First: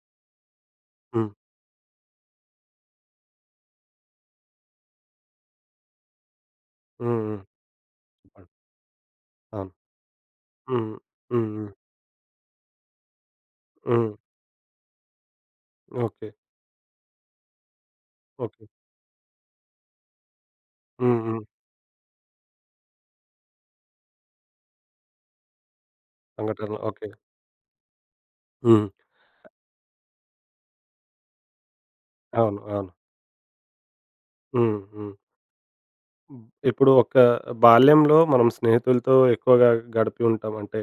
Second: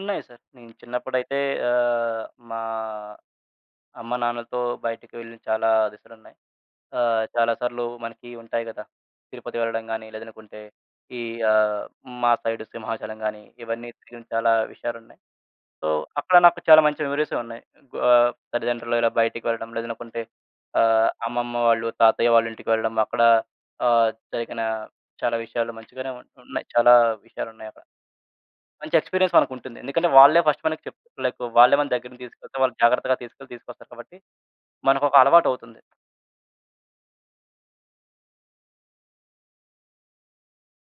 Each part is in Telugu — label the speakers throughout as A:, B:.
A: ఉన్నాయి సారు. నేను
B: హ్మ్.
A: చిన్నప్పుడైతే ఆహ్, మా అమ్మ, నాన్నలతో బయటికి వెళ్ళి చాలా దిశలున్నాయి. ఆహ్,
B: హ్మ్.
A: చాలా సార్లు మనకి
B: హ్మ్.
A: ఉంటాయి గదా! తిరుపతి
B: అవును.
A: వెళ్ళడం గాని, లేదనుకుంటే
B: హ్మ్.
A: ఈ
B: హ్మ్. హ్మ్.
A: ఆహ్, మా సైడ్ సింహాచలం గాని, ఇవన్నీ
B: హ్మ్.
A: తిరిగిన చాలా విషయాలున్నాయి. So,
B: okay.
A: అక్కడ నాకు చాలా మంచి మెమోరీసే ఉన్నాయి. ఆహ్,
B: ఓకే.
A: తల్లిదండ్రులు ఇలా బయటికి వెళ్ళడం లేదనుకుంటే ఆహ్,
B: హ్మ్. హ్మ్.
A: అమ్మమ్మ వాళ్ళు, తాతయ్య వాళ్ళింటికి వెళ్ళడం అక్కడ ఆహ్, జరిగిన చాలా విషయాలు మంచిగానే ఉన్ ఉన్నాయి.
B: సంఘటనలు.
A: చాలా
B: ఓకే.
A: విషయాలున్నాయక్కడ.
B: హ్మ్.
A: మంచి ఎక్స్‌పీరియన్స్ మనకుంటుంది. ఎందుకంటే, వాళ్ళే ఫస్ట్ మనకి చెప్ లైక్ వాళ్ళే మన దగ్గరుండి తీసుకెళ్తే
B: అవును.
A: వాళ్ళు
B: అవును.
A: జాగ్రత్తగా తీసుకెళ్ళి తీసుకొస్తారు కాబట్టి,
B: హుహు.
A: మనకొక అలవాటవుతుంది.
B: హ్మ్. ఇప్పుడు ఒక బాల్యంలో మనం స్నేహితులతో ఎక్కువగా గడిపి ఉంటాం. అంటే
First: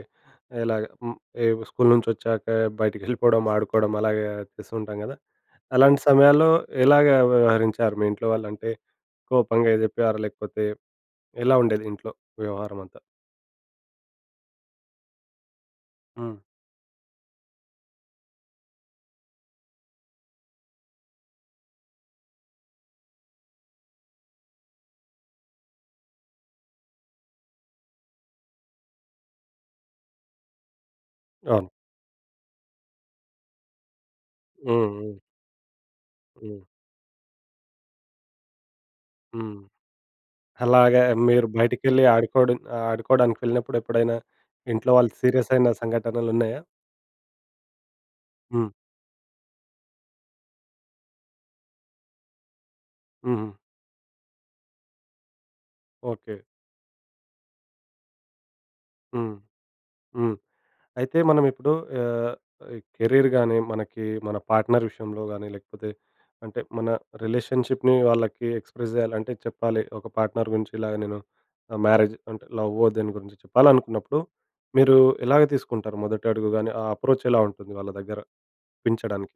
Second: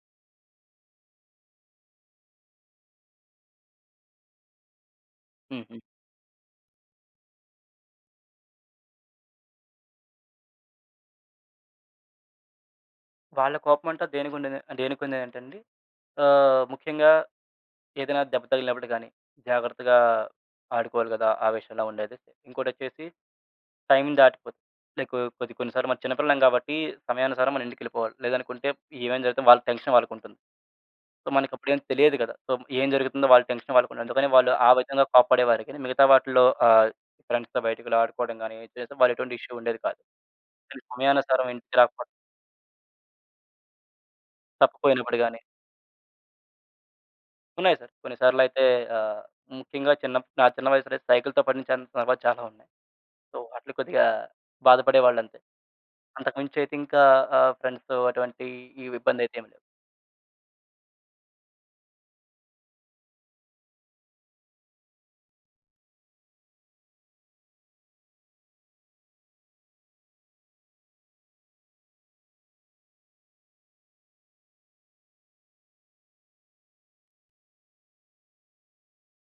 B: ఎలాగా హ్మ్. ఏ స్కూలు నుంచొచ్చాక బయటికెళ్ళిపోవడం, ఆడుకోవడం అలాగా చేస్తూ ఉంటాం గదా!
A: హుహు.
B: అలాంటి సమయాల్లో ఎలాగా వ్యవహరించారు మీ ఇంట్లో వాళ్ళు? అంటే కోపంగా జెప్పారా? లేకపోతే ఎలా ఉండేది ఇంట్లో వ్యవహారమంతా?
A: వాళ్ళ కోపం అంటే దేనికుండేద దేనికుండేదంటేండి,
B: హ్మ్.
A: ఆహ్, ముఖ్యంగా ఏదైనా దెబ్బ తగిలినప్పుడు గాని, జాగ్రత్తగా ఆడుకోవాలి గదా! ఆ విషయంలో ఉండేది. ఇంకోటొచ్చేసి టైమ్ దాటిపోతుంది. లైకు కొద్ది కొన్ని సార్లు మనం చిన్నపిల్లలం కాబట్టి, సమయానుసారం మన ఇంటికెళ్ళిపోవాలి. లేదనుకుంటే ఏమైనా జరిగితే వాళ్ళ టెన్షన్ వాళ్ళకుంటుంది. సో,
B: అవును.
A: మనకప్పుడేం తెలియదు గదా! సో, ఏం జరుగుతుందో వాళ్ళ టెన్షన్ వాళ్ళకుంటది. అందుకని వాళ్ళు ఆ
B: హ్మ్.
A: విధంగా
B: హ్మ్.
A: కోప్పడేవారి గానీ, మిగతా వాటిలో
B: హ్మ్.
A: ఆహ్, ఫ్రెండ్స్‌తో బయటికి వెళ్లి ఆడుకోవడం గాని చేస్తే, వాళ్ళు ఎటువంటి ఇష్యూ
B: హ్మ్.
A: ఉండేది కాదు. కానీ
B: అలాగా
A: సమయానుసారం
B: మీరు
A: ఇంటికి
B: బయటికెళ్ళి
A: రాకపోతే
B: ఆడుకోవడం ఆడుకోవడానికెళ్ళినప్పుడెప్పుడైనా, ఇంట్లో వాళ్ళు
A: తప్పిపోయినప్పుడు గాని.
B: సీరియస్ అయిన సంఘటనలున్నాయా?
A: ఉన్నాయి సారు. కొన్నిసార్లయితే
B: హ్మ్.
A: ఆహ్, ముఖ్యంగా చిన్నప్ నా చిన్న వయస్సులో అయితే సైకిలుతో పడిన చ సందర్భాలు చాలా ఉన్నాయి. సో,
B: హుహు.
A: వాటిలో కొద్దిగా బాధపడేవాళ్ళంతే. అంతకు
B: ఓకే.
A: మించయితే ఇంకా ఆహ్, ఫ్రెండ్స్‌తో అటువంటి ఇవి
B: హ్మ్.
A: ఇబ్బందయితే ఏం లేవు.
B: హ్మ్. అయితే మనం ఇప్పుడు ఆహ్, ఈ కెరీర్ గాని, మనకి మన పార్ట్నర్ విషయంలో గానీ, లేకపోతే అంటే మన రిలేషన్‌షిప్‌ని వాళ్ళకి ఎక్స్‌ప్రెస్ జేయాలంటే చెప్పాలి. ఒక పార్ట్నర్ గురించి ఇలాగ నేను ఆహ్, మ్యారేజ్ అంటే లవ్వో దీని గురించి చెప్పాలనుకున్నప్పుడు, మీరు ఎలాగ తీసుకుంటారు? మొదటి అడుగు గాని, ఆ అప్రోచ్ ఎలా ఉంటుంది వాళ్ళ దగ్గర, ఒప్పించడానికి?